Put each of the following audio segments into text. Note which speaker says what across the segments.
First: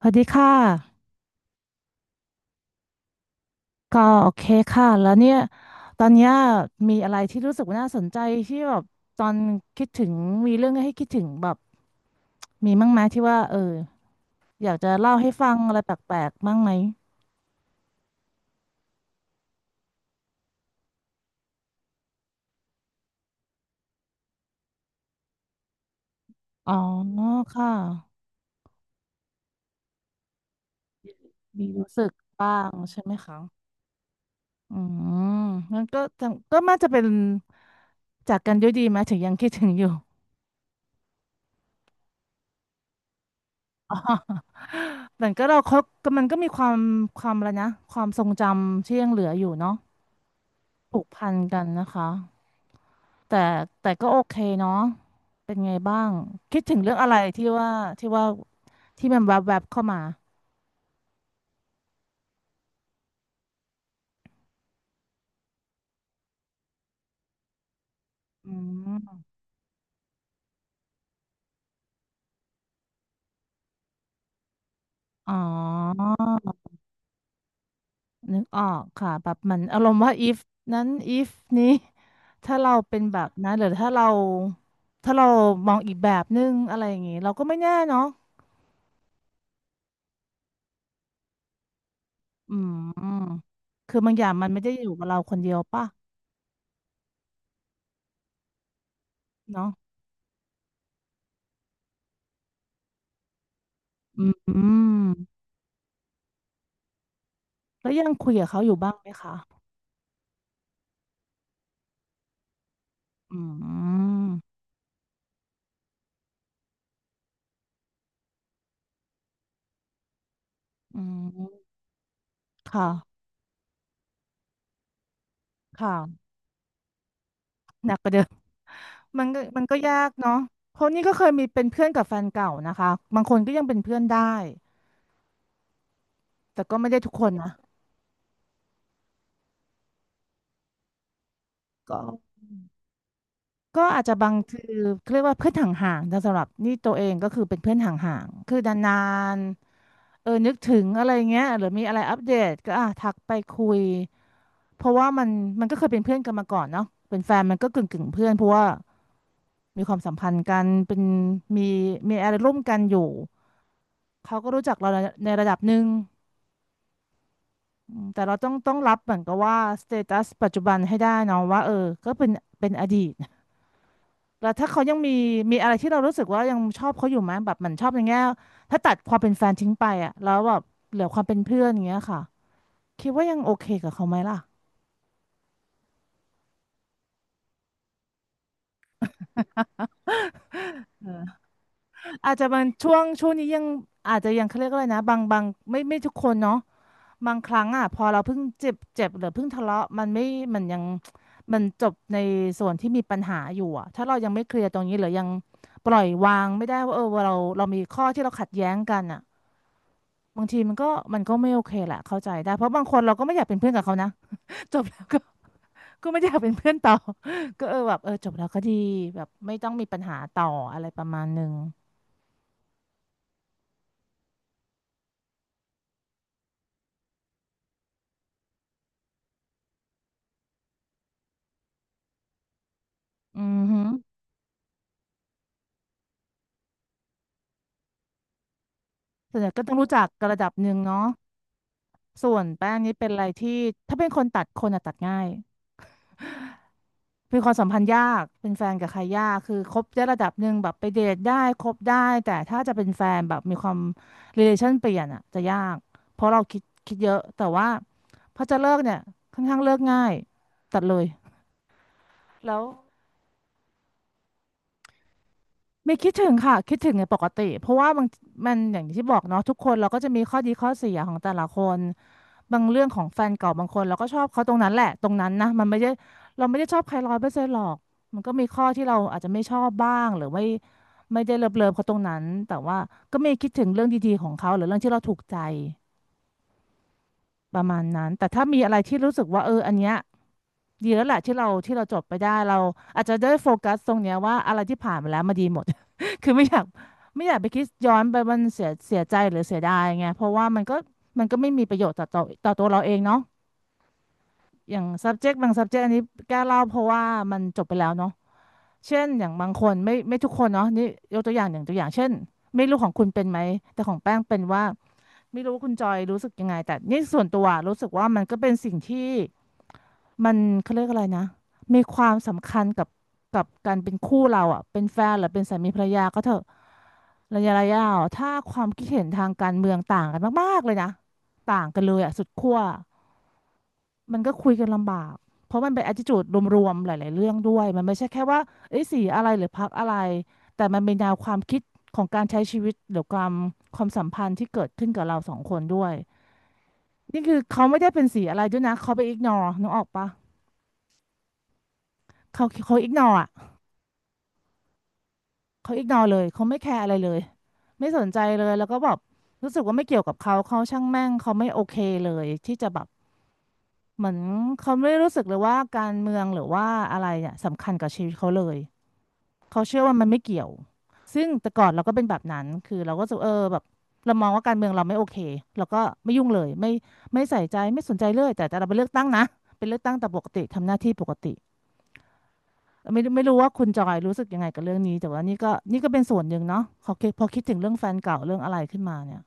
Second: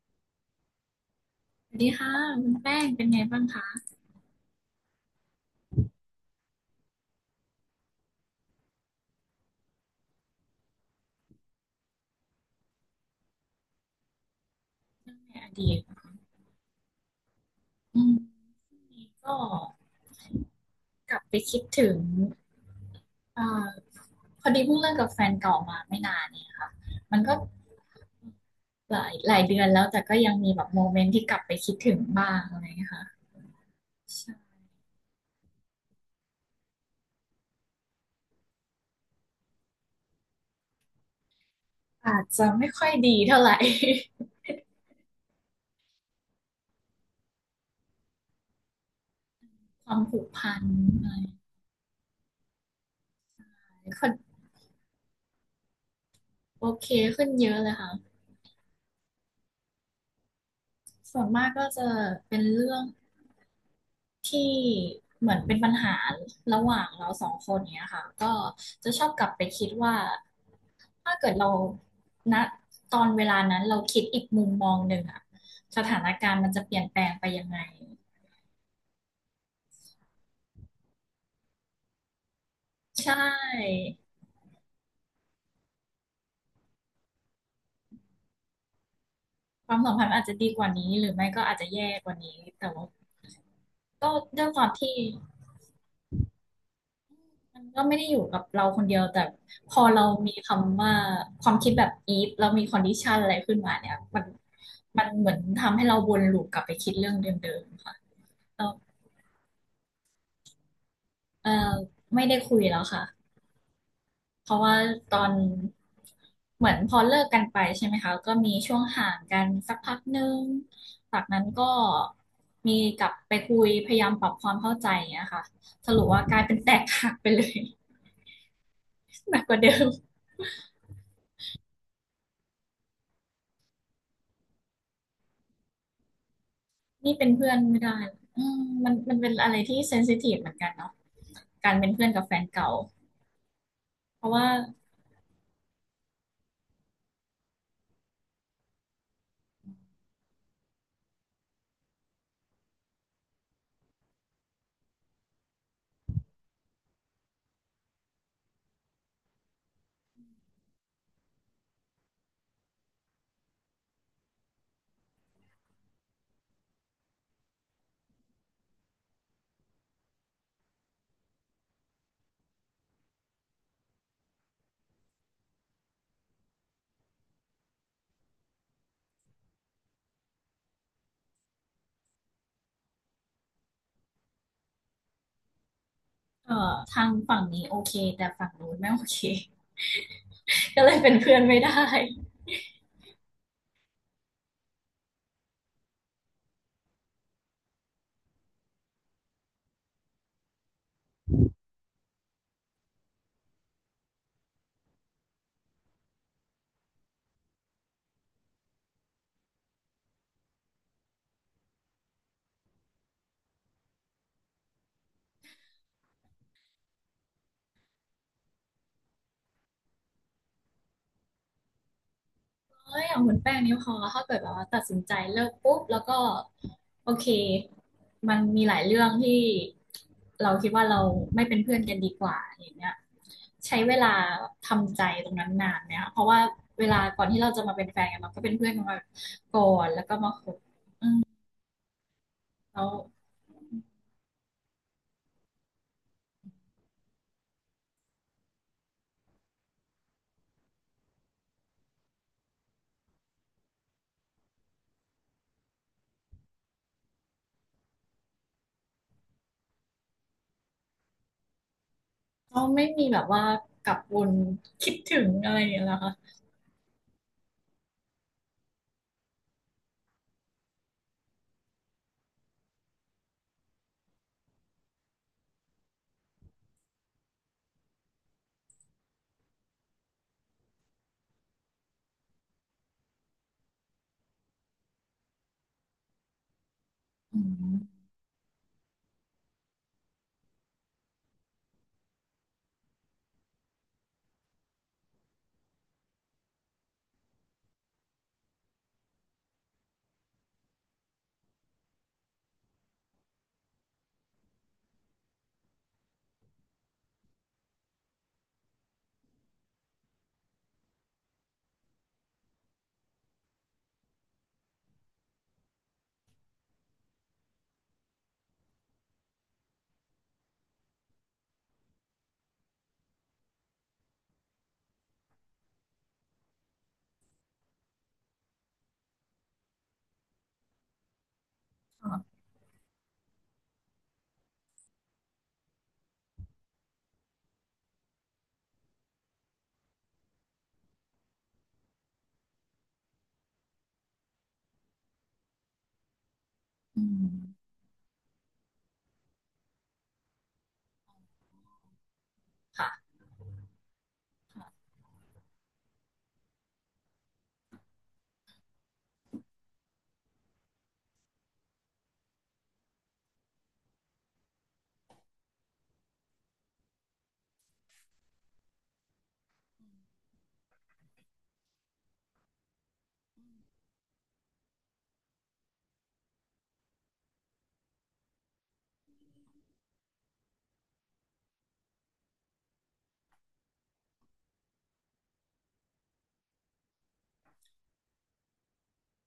Speaker 1: สวัสดีค่ะ
Speaker 2: สวัสดีค่ะคุณแป้งเป็นไงบ้างคะ
Speaker 1: ก็โอเคค่ะแล้วเนี่ยตอนเนี้ยมีอะไรที่รู้สึกว่าน่าสนใจที่แบบตอนคิดถึงมีเรื่องให้คิดถึงแบบมีมั้งไหมที่ว่าเอออยากจะ
Speaker 2: เ
Speaker 1: เล่าให้
Speaker 2: รื่
Speaker 1: ฟั
Speaker 2: องในอ
Speaker 1: ง
Speaker 2: ดี
Speaker 1: อะไร
Speaker 2: ต
Speaker 1: แปลกๆบ้างไหม
Speaker 2: อืมช่วงนี้ก็กลับไปคิดถึงเอ่อพอดีเพิ่งเลิกกับแฟนเก่ามาไม่นานเนี่ย
Speaker 1: อ๋
Speaker 2: ค่ะ
Speaker 1: อ
Speaker 2: มันก็
Speaker 1: ค่ะ
Speaker 2: หลายหลายเดือนแล้วแต่ก็ยังมีแบบโมเมนต์ที่กลับไป
Speaker 1: มี
Speaker 2: คิด
Speaker 1: รู้
Speaker 2: ถึง
Speaker 1: สึก
Speaker 2: บ้าง
Speaker 1: บ้า
Speaker 2: อะไรอ
Speaker 1: ง
Speaker 2: ย่างเงี้ย
Speaker 1: ใช่
Speaker 2: ค่ะ
Speaker 1: ไหมคะ
Speaker 2: ใช่
Speaker 1: อืมงั้นก็จะก็น่าจะเป็นจากกันด้วยดีไหมถึงยังคิดถึงอยู่
Speaker 2: อาจจะไม่ค่อยดีเท่าไหร่
Speaker 1: อ๋อแต่ ก็เราคบก็มันก็มีความความอะไรนะความทรงจำที่ยังเหลืออยู่เนาะ
Speaker 2: ความผูกพัน
Speaker 1: ผูก
Speaker 2: อะ
Speaker 1: พันกันนะคะแต่
Speaker 2: ไร
Speaker 1: แต่ก็
Speaker 2: ก็
Speaker 1: โอเคเนาะเป็นไงบ้างคิด
Speaker 2: โอ
Speaker 1: ถึง
Speaker 2: เค
Speaker 1: เรื่องอะไร
Speaker 2: ขึ้น
Speaker 1: ที่
Speaker 2: เยอะ
Speaker 1: ว่า
Speaker 2: เลยค่ะ
Speaker 1: ที่ว่าที่มันแวบแวบเข้ามา
Speaker 2: ส่วนมากก็จะเป็นเรื่อง ที่เหมือนเป็นปัญหาระหว่างเราสองคนเนี้ยค่ะก็
Speaker 1: อื
Speaker 2: จะชอบก
Speaker 1: ม
Speaker 2: ลับไปคิดว่าถ้าเกิดเราณตอนเวลานั้นเราคิดอีกมุมมองหนึ่งอะ
Speaker 1: อ๋อ
Speaker 2: สถานการณ์มันจะเปลี่ยนแปลงไปยังไง
Speaker 1: นึกออกค่ะแบบเหมันอารมณ์ว่า if นั้น if นี้ถ้าเราเป็น
Speaker 2: ใช
Speaker 1: แบบนั้นหรือ
Speaker 2: ่
Speaker 1: ถ้าเราถ้าเรามองอีกแบบนึงอะไรอย่างงี้เราก็ไม่แน่เนาะ
Speaker 2: ความสัมพันธ์อาจจะดีกว่านี้หรือไม่ก็อาจจะแย่กว่านี้
Speaker 1: อื
Speaker 2: แต่ว่า
Speaker 1: มคือ
Speaker 2: ก็
Speaker 1: บางอย่าง
Speaker 2: ด้
Speaker 1: มั
Speaker 2: ว
Speaker 1: น
Speaker 2: ยค
Speaker 1: ไม่
Speaker 2: วา
Speaker 1: ได้
Speaker 2: ม
Speaker 1: อยู่
Speaker 2: ที่
Speaker 1: กับเราคนเดียวป่ะ
Speaker 2: มันก็ไม่ได้อยู่กับเราคนเดียวแต่
Speaker 1: เนาะ
Speaker 2: พอเรามีคำว่าความคิดแบบ if เรามี condition อะไรขึ้นมาเนี่ยมัน
Speaker 1: อื
Speaker 2: มั
Speaker 1: ม
Speaker 2: นเหมือนทำให้เราวนลูปกลับไปคิดเรื่องเดิมๆ
Speaker 1: แล้ว
Speaker 2: ค่ะ
Speaker 1: ยังคุยกับเขา
Speaker 2: เรา
Speaker 1: อยู่บ้างไหมคะ
Speaker 2: เออไม่ได้คุยแล้วค่ะ
Speaker 1: อื
Speaker 2: เพ
Speaker 1: ม
Speaker 2: ราะว่าตอนเหมือนพอเลิกกันไปใช่ไหมคะก็มีช่วงห่างกันสักพักหนึ่ง
Speaker 1: อื
Speaker 2: จากนั้นก็
Speaker 1: ม
Speaker 2: มีกลับ
Speaker 1: ค่ะ
Speaker 2: ไปคุยพยายามปรับความเข้าใจอย่างเงี้ยค่ะสรุปว่า
Speaker 1: ค่ะ
Speaker 2: กลายเป็นแตกหักไปเลย
Speaker 1: หนักกว่าเดิมมัน
Speaker 2: ห
Speaker 1: ก็
Speaker 2: นักกว่าเดิม
Speaker 1: ยากเนาะเพราะนี่ก็เคยมีเป็นเพื่อนกับแฟนเก่านะคะบางคนก็ยังเป็นเพื่อนได้ แต่ก็ไม่ได้ทุก
Speaker 2: นี่
Speaker 1: ค
Speaker 2: เป็น
Speaker 1: นนะ
Speaker 2: เพื่อนไม่ได้อืมมันเป็นอะไรที่เซนซิทีฟเหมือนกันเนาะการเป็น
Speaker 1: ก็
Speaker 2: เพื่อนกับแฟนเก่า
Speaker 1: อาจจะ
Speaker 2: เพ
Speaker 1: บา
Speaker 2: ราะ
Speaker 1: ง
Speaker 2: ว่า
Speaker 1: คือเขาเรียกว่าเพื่อนห่างๆแต่สำหรับนี่ตัวเองก็คือเป็นเพื่อนห่างๆคือนานๆเออนึกถึงอะไรเงี้ยหรือมีอะไรอัปเดตก็อ่ะทักไปคุยเพราะว่ามันก็เคยเป็นเพื่อนกันมาก่อนเนาะเป็นแฟนมันก็กึ่งกึ่งเพื่อนเพราะว่ามีความสัมพันธ์กันเป็นมีอะไรร่วมกันอยู่ เขาก็รู้จักเราในระดับหนึ่งอืมแต่เราต้องรับเหมือนกับว่าสเตตัสปัจจุบันให้ได้เนาะว่าเออก็เป็นอดีตแล้วถ้าเขายังมีอะไรที่เรารู้สึกว่ายังชอบเขาอยู่ไหมแบบเหมันชอบอย่างเงี้ยถ้าตัดความเป็นแฟนทิ้งไปอ่ะแล้วแบบเหลือความเป็นเพื่อนอย่างเงี้ยค่ะคิดว่ายังโอเคกับเขาไหมล่ะ
Speaker 2: ทางฝั่งนี้โอเคแต่ฝั่งนู้นไม่โอเค ก็เลยเป็นเพื่อนไม่ได้
Speaker 1: อาจจะมันช่วงนี้ยังอาจจะยังเขาเรียกว่าอะไรนะบางไม่ทุกคนเนาะ บางครั้งอ่ะพอเราเพิ่งเจ็บเจ็บหรือเพิ่งทะเลาะมันไม่มันยังมันจบในส่วนที่มีปัญหาอยู่อ่ะถ้าเรายังไม่เคลียร์ตรงนี้หรือยังปล่อยวางไม่ได้ว่าเออเรามีข้อที่เราขัดแย้งกันอ่ะบางทีมันก็ไม่โอเคแหละเข้าใจได้เพราะบางคนเราก็ไม่อยากเป็นเพื่อนกับเขานะ จบแล้วก็ไม่อยากเป็นเพื่อนต่อ ก็เออแบบเออจบแล้วก็ดีแบบไม่ต้องมีปัญหาต่ออะไรประมาณหนึ่ง
Speaker 2: เอ้ยอย่างคุณแป้งนี่พอถ้าเกิดแบบว่าตัดสินใจเลิกปุ๊บแล้วก็โอเค มันมีหลายเรื่องที่เราคิดว่าเราไม่เป็นเพื่อนกันดีกว่าอย่างเงี้ย
Speaker 1: อือหื
Speaker 2: ใช้
Speaker 1: อ
Speaker 2: เวลาทำใจตรงนั้นนานเนี่ยเพราะว่าเวลาก่อนที่เราจะมาเป็นแฟนกันเราก็เป็นเพื่อนกันมา
Speaker 1: ส่วนใหญ่ก็
Speaker 2: ก่
Speaker 1: ต้อ
Speaker 2: อ
Speaker 1: งรู้
Speaker 2: น
Speaker 1: จั
Speaker 2: แล้
Speaker 1: ก
Speaker 2: วก็
Speaker 1: ก
Speaker 2: มา
Speaker 1: ระ
Speaker 2: ค
Speaker 1: ดับ
Speaker 2: บ
Speaker 1: หนึ่งเนาะส่วนแป้ง
Speaker 2: แล้ว
Speaker 1: นี่เป็นอะไรที่ถ้าเป็นคนตัดคนอะตัดง่าย มีความสัมพันธ์ยาก เป็นแฟนกับใครยาก คือคบได้ระดับหนึ่งแบบไปเดทได้คบได้ แต่ถ้าจะเป็นแฟนแบบมีความ relation เปลี่ยนอ่ะจะยาก เพราะเราคิดเยอะ แต่ว่าพอจะเลิกเนี่ยค่อนข้างเลิกง่ายตัดเลยแล้
Speaker 2: ก็
Speaker 1: ว
Speaker 2: ไม่มีแบบว่ากลับวนคิดถึงอะไรอย่างเงี้ย
Speaker 1: ไม่
Speaker 2: นะ
Speaker 1: คิด
Speaker 2: คะ
Speaker 1: ถึงค่ะคิดถึงในปกติเพราะว่าบางมันอย่างที่บอกเนาะทุกคนเราก็จะมีข้อดีข้อเสียของแต่ละคนบางเรื่องของแฟนเก่าบางคนเราก็ชอบเขาตรงนั้นแหละตรงนั้นนะมันไม่ได้เราไม่ได้ชอบใครร้อยเปอร์เซ็นต์หรอกมันก็มีข้อที่เราอาจจะไม่ชอบบ้างหรือไม่ได้เลิฟเขาตรงนั้นแต่ว่าก็มีคิดถึงเรื่องดีๆของเขาหรือเรื่องที่เราถูกใจ
Speaker 2: อื
Speaker 1: ประมาณ
Speaker 2: ม
Speaker 1: นั้นแต่ถ้ามีอะไรที่รู้สึกว่าเอออันเนี้ยดีแลอวแหละที่เราจบไปได้เราอาจจะได้โฟกัสตรงเนี้ยว่าอะไรที่ผ่านมาแล้วมาดีหมด คือไม่อยากไปคิดย้อนไปมันเสียใจหรือเสียดายไงเพราะว่ามันก็ไม่มีประโยชน์ต่อตัวเราเองเนาะอย่าง subject บาง subject อันนี้แก้เล่าเพราะว่ามันจบไปแล้วเนาะเช่นอย่างบางคนไม่ทุกคนเนาะนี่ยกตัวอย่างตัวอย่างเช่นไม่รู้ของคุณเป็นไหมแต่ของแป้งเป็นว่า ไม่รู้คุณจอยรู้สึกยังไงแต่นี่ส่วนตัวรู้สึกว่ามันก็เป็นสิ่งที่มันเขาเรียกอะไรนะมีความสำคัญกับการเป็นคู่เราอ่ะเป็นแฟนหรือเป็นสามีภรรยาก็เถอะระยะอ่ะถ้าความคิดเห็นทางการเมืองต่างกันมากๆเลยนะต่างกันเลยอ่ะสุด
Speaker 2: ค่ะ
Speaker 1: ขั้วมันก็คุยกันลำบากเพราะมันเป็น attitude รวมๆหลายๆเรื่องด้วยมันไม่ใช่แค่ว่าเอ้ยสีอะไรหรือพรรคอะไรแต่มันเป็นแนวความคิดของการใช้ชีวิตหรือความสัมพันธ์ที่เกิดขึ้นกับเราสองคนด้วย
Speaker 2: อื
Speaker 1: นี่คือเขา
Speaker 2: ม
Speaker 1: ไม่ได้เป็นสีอะไรด้วยนะ เขาไปอิกนอนึกออกปะเขาอิกน
Speaker 2: ค่ะ
Speaker 1: ออ่ะ
Speaker 2: ค่ะ
Speaker 1: เขาอิกนอเลยเขาไม่แคร์อะไรเลย ไม่สนใจเลย แล้วก็แบบรู้สึกว่าไม่เกี่ยวกับเขาเขาช่างแม่ง เขาไม่โอเคเลยที่จะแบบเหมือนเขาไม่ได้รู้สึกเลยว่าการเมืองหรือว่าอะไรเนี่ยสำคัญกับชีวิตเขาเลยเขาเชื่อว่ามันไม่เกี่ยวซึ่งแต่ก่อนเราก็เป็นแบบนั้นคือเราก็รู้สึกเออแบบเรามองว่าการเมืองเราไม่โอเคเราก็ไม่ยุ่งเลยไม่ใส่ใจไม่สนใจเลยแต่เราไปเลือกตั้งนะเป็นเลือกตั้งแต่ปกติทำหน้าที่ปกติ ไม่รู้ว่าคุณจอยรู้สึกยังไงกับเรื่องนี้แต่ว่านี่ก็เป็นส่วนหนึ่งเนาะพอคิดถึงเรื่องแฟนเก่าเรื่องอะไรขึ้นมาเนี่ย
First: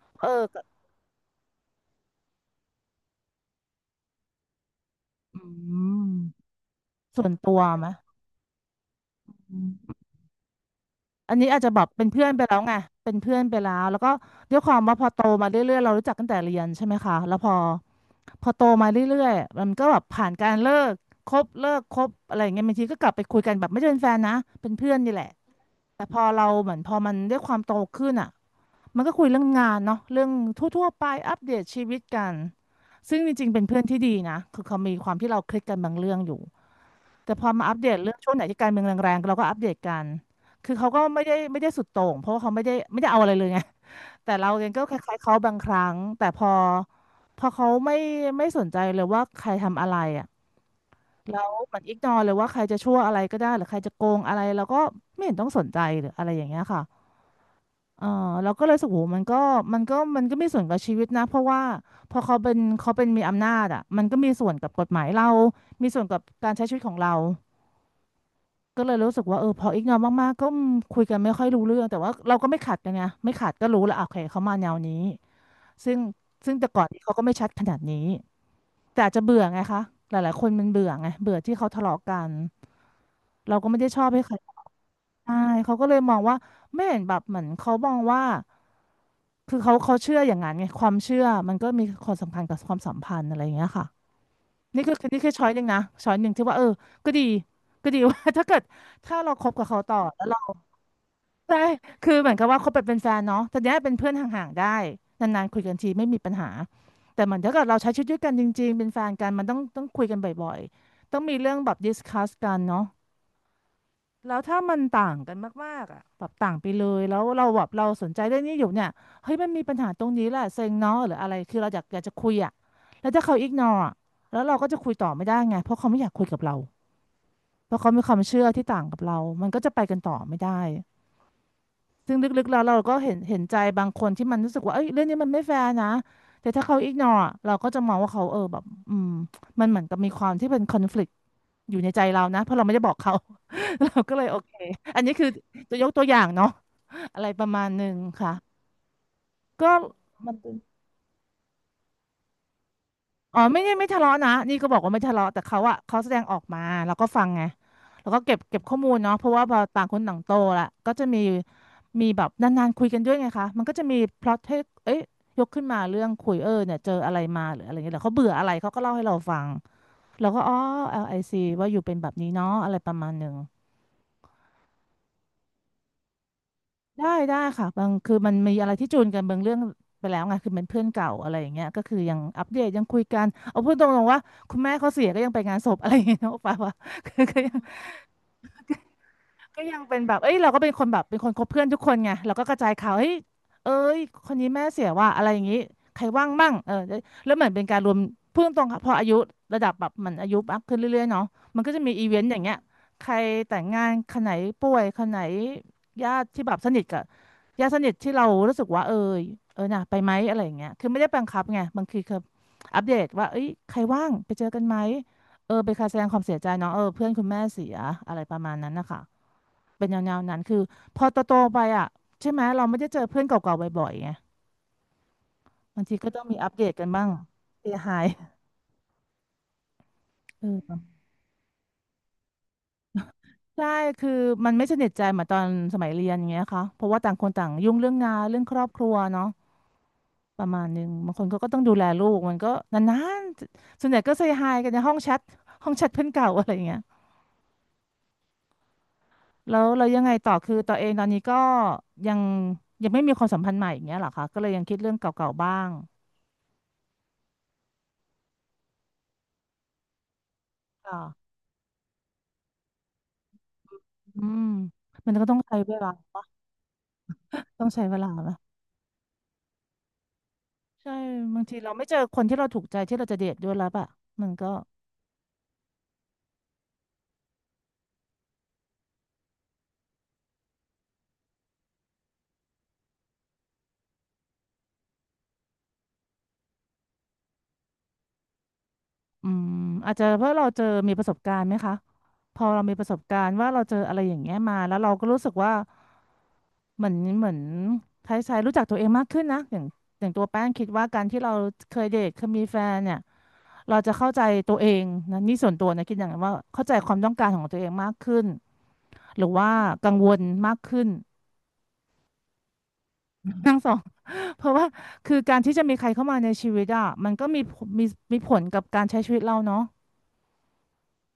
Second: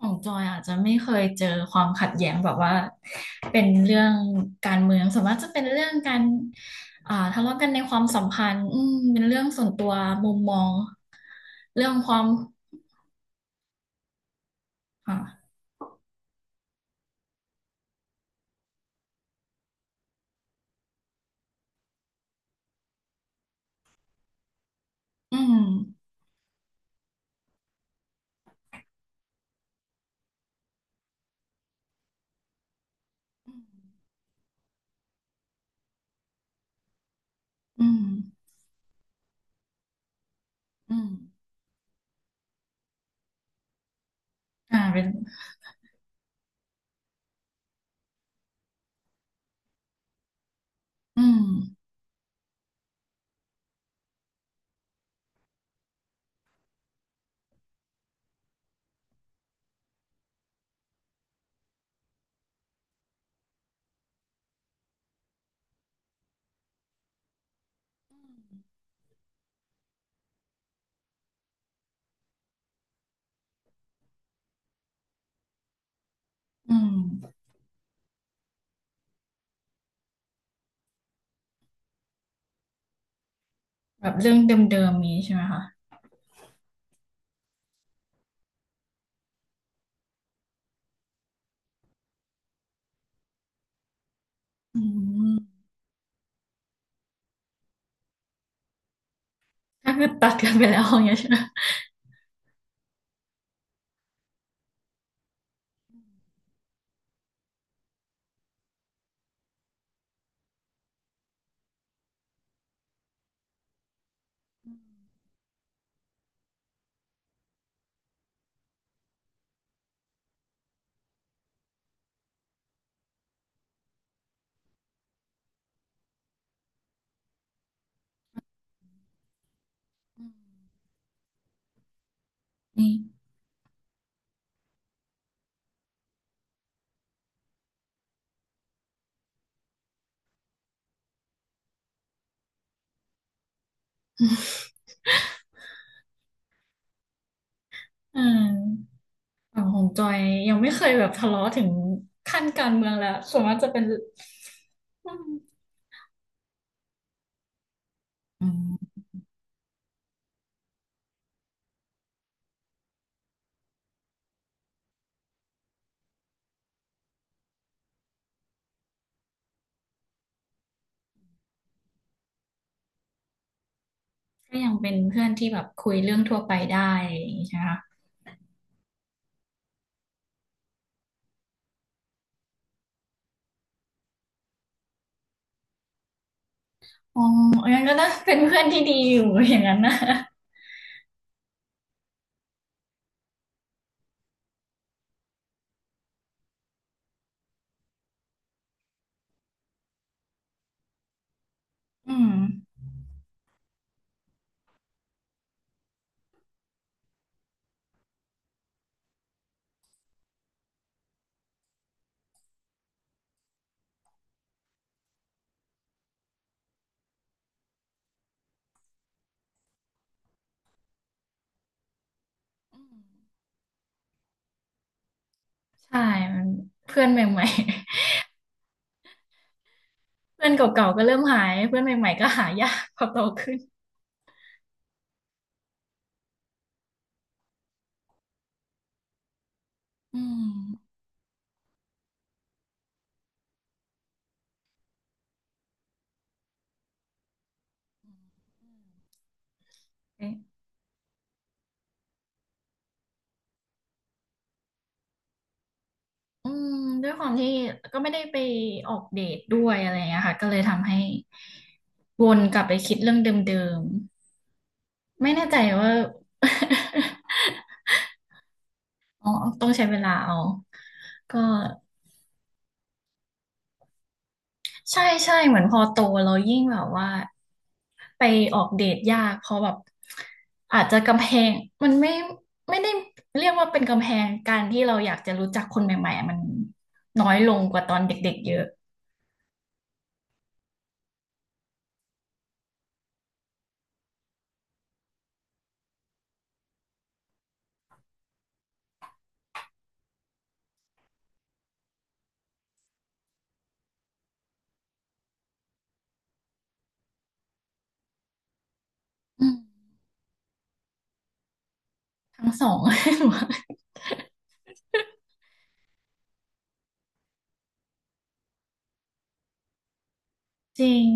Speaker 2: ของ
Speaker 1: เออ
Speaker 2: จอยอา
Speaker 1: ก็
Speaker 2: จจะไม่เคยเจอความขัดแย้งแบบว่าเป็นเรื่องการเมืองส่วนมา
Speaker 1: อื
Speaker 2: กจะเป็นเรื่อง
Speaker 1: ม
Speaker 2: การอ่า
Speaker 1: ส่วน
Speaker 2: ทะ
Speaker 1: ตั
Speaker 2: เลาะ
Speaker 1: ว
Speaker 2: กันใน
Speaker 1: ไหม
Speaker 2: ความสัมพันธ์อืมเป็นเรื่องส่วนตั
Speaker 1: อืม
Speaker 2: วมุมมอง
Speaker 1: อันนี้อาจจะแบ
Speaker 2: เรื่
Speaker 1: บ
Speaker 2: อง
Speaker 1: เป็น
Speaker 2: ควา
Speaker 1: เพื่อ
Speaker 2: ม
Speaker 1: นไปแล้วไงเป็นเพื่อนไปแล้วแล้วก็ด้วยความว่าพอโตมา
Speaker 2: ค่ะ
Speaker 1: เรื่อยๆเรารู้จักกันแต่เรียนใช่ไหมคะแล้วพอโตมาเรื่อยๆมันก็แบบผ่านการเลิกคบอะไรอย่างเงี้ยบางทีก็กลับไปคุยกันแบบไม่ได้เป็นแฟนนะเป็นเพื่อนนี่แหละ
Speaker 2: อื
Speaker 1: แต่
Speaker 2: ม
Speaker 1: พอเราเหมือนพอมันด้วยความโตขึ้นอ่ะ มันก็คุยเรื่องงานเนาะเรื่องทั่วๆไปอัปเดตชีวิตกันซึ่งจริงๆเป็นเพื่อนที่ดีนะคือเขามีความที่เราคลิกกันบางเรื่องอยู่แต่พอมาอัป
Speaker 2: อื
Speaker 1: เดต
Speaker 2: ม
Speaker 1: เรื่องช่วงไหนที่การเมืองแรงๆเราก็อัปเดตกันคือเขา
Speaker 2: อื
Speaker 1: ก็
Speaker 2: ม
Speaker 1: ไม่ได้สุดโต่งเพราะว่าเขาไม่ได้เอาอะไรเลยไงแต่เราเอง
Speaker 2: อ่า
Speaker 1: ก็ค
Speaker 2: เป็น
Speaker 1: ล้ายๆเขาบางครั้งแต่พอเขาไม่สนใจเลยว่าใครทำอะไรอ่ะ
Speaker 2: อื
Speaker 1: แล้
Speaker 2: ม
Speaker 1: วเหมือนอิกนอเลยว่าใครจะชั่วอะไรก็ได้หรือใครจะโกงอะไรเราก็ไม่เห็นต้องสนใจหรืออะไรอย่างเงี้ยค่ะ เออเราก็เลยรู้สึกโหมันก็มันก็มีส่วนกับชีวิตนะเพราะว่าพอเขาเป็นเขาเป็นมีอำนาจอ่ะมันก็มีส่วนกับกฎหมายเรามีส่วนกับการใช้ชีวิตของเราก็เลยรู้สึกว่าเออพออีกนอมากๆก็คุยกันไม่ค่อยรู้เรื่องแต่ว่าเราก็ไม่ขัดกันไงไม่ขัดก็รู้แล้วอ่ะโอเคเขามาแนวนี้ซึ่งซึ่งแต่
Speaker 2: อื
Speaker 1: ก่อนนี้เขาก็ไม่
Speaker 2: ม
Speaker 1: ชัดขนาดนี้แต่อาจจะเบื่อไงคะหลายๆคนมันเบื่อไงเบื่อที่เขาทะเลาะกันเราก็ไม่ได้ชอ
Speaker 2: แบ
Speaker 1: บ
Speaker 2: บ
Speaker 1: ให้ใค
Speaker 2: เรื่
Speaker 1: ร
Speaker 2: องเดิมๆนี้ใช่
Speaker 1: ใช่
Speaker 2: ไหมคะ
Speaker 1: เขาก็เลยมองว่าไม่เห็นแบบเหมือนเขามองว่า คือเขาเชื่ออย่างนั้นไงความเชื่อมันก็มีความสำคัญกับความสัมพันธ์อะไรอย่างเงี้ยค่ะ
Speaker 2: อื
Speaker 1: นี่คือช้อยห
Speaker 2: ม
Speaker 1: นึ่งนะช้อยหนึ่งที่ว่าเออก็ดีก็ดี ว่า ถ้าเราคบกับเขา
Speaker 2: ก็
Speaker 1: ต่อ
Speaker 2: คือ
Speaker 1: แล้ว
Speaker 2: ตัด
Speaker 1: เรา
Speaker 2: กันไปแล้วอย่างเงี้ยใช่ไหม
Speaker 1: ใช่คือเหมือนกับว่าคบแบบเป็นแฟนเนาะแต่เนี้ยเป็นเพื่อนห่างๆได้นานๆคุยกันทีไม่มีปัญหาแต่เหมือนถ้าเกิดเราใช้ชีวิตด้วยกันจริงๆเป็นแฟนกันมันต้องคุยกันบ่อยๆต้องมีเรื่องแบบดิสคัสกันเนาะ แล้วถ้ามันต่างกันมากๆอ่ะแบบต่างไปเลยแล้วเราสนใจเรื่องนี้อยู่เนี่ยเฮ้ยมันมีปัญหาตรงนี้แหละเซ็งเนาะหรืออะไรคือเราอยากจะคุยอ่ะแล้วถ้าเขาอิกนออ่ะแล้วเราก็จะคุยต่อไม่ได้ไงเพราะเขาไม่อยากคุยกับเราเพราะเขามีความเชื่อที่ต่างกับเรามันก็จะไปกันต่อไม่ได้ซึ่งลึกๆแล้วเรา
Speaker 2: นี่
Speaker 1: ก็เห็นใจบางคนที่มันรู้สึกว่าเอ้ยเรื่องนี้มันไม่แฟร์นะแต่ถ้าเขาอิกนอเราก็จะมองว่าเขาเออแบบอืมมันเหมือนกับมีความที่เป็นคอนฟลิ อยู่ในใจเรานะเพราะเราไม่ได้บอกเขา เราก็เลยโอเคอันนี้คือจะยกตัวอย่างเนาะอะไรประมาณหนึ่ง
Speaker 2: อื
Speaker 1: ค่ะ
Speaker 2: มฝั่ง
Speaker 1: ก็
Speaker 2: ของจอย
Speaker 1: มันเป็
Speaker 2: ยั
Speaker 1: น
Speaker 2: งไม่เคยแบบทะเลาะถึงขั้นการเมืองแล้วส่
Speaker 1: อ๋อ
Speaker 2: วนมาก
Speaker 1: ไม่
Speaker 2: จะ
Speaker 1: ได้
Speaker 2: เป็น
Speaker 1: ไม่ทะเลาะนะนี่ก็บอกว่าไม่
Speaker 2: อื
Speaker 1: ทะเลาะแต่เขา
Speaker 2: ม
Speaker 1: อะเขาแสดงออกมาเราก็ฟังไงแล้วก็เก็บ
Speaker 2: อื
Speaker 1: เก็บข้อมู
Speaker 2: ม
Speaker 1: ลเนาะเพราะว่าพอต่างคนต่างโตละก็จะมีแบบนานๆคุยกันด้วยไงคะมันก็จะมีพล็อตให้เอ้ยยกขึ้นมาเรื่องคุยเออเนี่ยเจออะไรมาหรืออะไรเงี้ยแล้วเขาเบื่ออะไรเขาก็เล่าให้เราฟังเราก็อ๋อ LIC ว่าอยู่เป็นแบบนี้เนาะอะไรประมาณหนึ่ง
Speaker 2: ก็ยังเป็นเพื่อนที่แบบคุยเรื่องทั่วไปได้
Speaker 1: ได้
Speaker 2: อย่า
Speaker 1: ได้
Speaker 2: งงี้ใช่ไหม
Speaker 1: ค่ะ
Speaker 2: คะ
Speaker 1: บางคือมันมีอะไรที่จูนกันบางเรื่องไปแล้วไงคือเป็นเพื่อนเก่าอะไรอย่างเงี้ยก็คือยังอัปเดตยังคุยกันเอาพูดตรงๆว่าคุณแม่เขาเสียก็ยังไปงานศพอะไรอย่างเงี้ยนะโอปาว่า คื
Speaker 2: อ๋อ
Speaker 1: อก็ยัง
Speaker 2: งั้นก็ต้องเป็นเพื่อนที่ดีอยู่อย่า
Speaker 1: ก็
Speaker 2: ง
Speaker 1: ยั
Speaker 2: นั้น
Speaker 1: ง
Speaker 2: นะ
Speaker 1: เป็นแบบเอ้ยเราก็เป็นคนแบบเป็นคนคบเพื่อนทุกคนไงเราก็กระจายข่าว เฮ้ยเอ้ยคนนี้แม่เสียว่ะอะไรอย่างงี้ ใครว่างมั่งเออแล้วเหมือนเป็นการรวมพูดตรงๆค่ะพออายุระดับแบบเหมันอายุมากขึ้นเรื่อยๆเนาะมันก็จะมีอี
Speaker 2: อื
Speaker 1: เวนต์อ
Speaker 2: ม
Speaker 1: ย่างเงี้ยใครแต่งงานคนไหนป่วยคนไหนญาติที่แบบสนิทกับญาติสนิทที่เรารู้สึกว่าเออเออน่ะไปไหมอะไรอย่างเงี้ยคือไม่ได้บังคับไงบางทีคืออัปเดตว่าเอ้ยใครว่างไปเจอกันไหมเออเป็นการแสดงความเสียใจเนาะเออเพื่อนคุณแม่เสียอะไรประมาณนั้นนะคะ เป็นแนวๆนั้นคือพอโตๆไปอ่ะใช่ไหมเราไม่
Speaker 2: อื
Speaker 1: ได้
Speaker 2: ม
Speaker 1: เจอเพื่อนเก่าๆบ่อยๆไงบางที
Speaker 2: ใช่
Speaker 1: ก็ต้องมี
Speaker 2: มั
Speaker 1: อั
Speaker 2: น
Speaker 1: ปเดตกัน
Speaker 2: เพื่
Speaker 1: บ้า
Speaker 2: อ
Speaker 1: ง
Speaker 2: นใหม่
Speaker 1: เสียหาย
Speaker 2: ๆ
Speaker 1: เอ
Speaker 2: เพื่อนเก่าๆ
Speaker 1: อ
Speaker 2: ก็เริ่มหายเพื่อนใหม่ๆก็หายากพอโตขึ้น
Speaker 1: ใช่คือมันไม่สนิทใจเหมือนตอนสมัยเรียนอย่างเงี้ยค่ะเพราะว่าต่างคนต่างยุ่งเรื่องงานเรื่องครอบครัวเนาะ
Speaker 2: อื
Speaker 1: ประมาณนึงบางคนเขาก็ต้องดูแลลูกมันก็นานๆส่วนใหญ่ก็เซย์ไฮกันในห้องแชทห้องแชทเพื่อนเก่าอะไรอย่างเงี้ยแล้วเรายังไงต่อคือ
Speaker 2: ม
Speaker 1: ตัวเองตอนนี้ก็ยังยังไม่มีความสัมพันธ์ใหม่อย่างเงี้ยเหรอคะก็เลยยังคิดเรื่องเก่าๆบ้าง
Speaker 2: อืมด้วยความที่ก็ไม่ได้ไปออกเดทด้วยอะไรอย่างเงี้ยค่ะก็เลยทำให้
Speaker 1: ค่ะ
Speaker 2: วนกลับไปคิดเรื่องเดิม
Speaker 1: อืมมัน
Speaker 2: ๆ
Speaker 1: ก็
Speaker 2: ไม่
Speaker 1: ต้อง
Speaker 2: แน่
Speaker 1: ใช้
Speaker 2: ใจ
Speaker 1: เวลา
Speaker 2: ว่า
Speaker 1: ต้องใช้เวลาละ
Speaker 2: อ๋อต้องใช้เวลาเอา
Speaker 1: ใช่
Speaker 2: ก็
Speaker 1: บางทีเราไม่เจอคนที่เราถูกใจที่เราจะเดทด้วยแล้วอะมันก็
Speaker 2: ใช่ใช่เหมือนพอโตเรายิ่งแบบว่าไปออกเดทยากเพราะแบบอาจจะกำแพงมันไม่ไม่ได้เรียกว่าเป็นกำแพงการที่เราอยากจะรู้จักคนใหม่ๆมันน้อยลงกว่าตอนเด็กๆเยอะ
Speaker 1: อืมอาจจะเพราะเราเจอมีประสบการณ์ไหมคะพอเรามีประสบการณ์ว่าเราเจออะไรอย่างเงี้ยมาแล้วเราก็รู้สึกว่าเหมือนคล้ายๆรู้จักตัวเองมากขึ้นนะอย่างตัวแป้งคิดว่าการที่เราเคยเดทเคยมีแฟนเนี่ยเราจะเข้าใจตัวเองนะนี่ส่วนตัวนะคิดอย่างนั้นว่าเข้าใจความต้องการของตัวเองมากขึ้นหรือ
Speaker 2: อื
Speaker 1: ว่า
Speaker 2: ม
Speaker 1: กังวลมากขึ้น
Speaker 2: ทั้งสอง
Speaker 1: ทั้งสอ ง เพราะว่าคือการที่จะมีใครเข้ามาในชีวิตอ่ะมันก็มีผลกับการใช้ชีวิตเราเนาะ
Speaker 2: จริง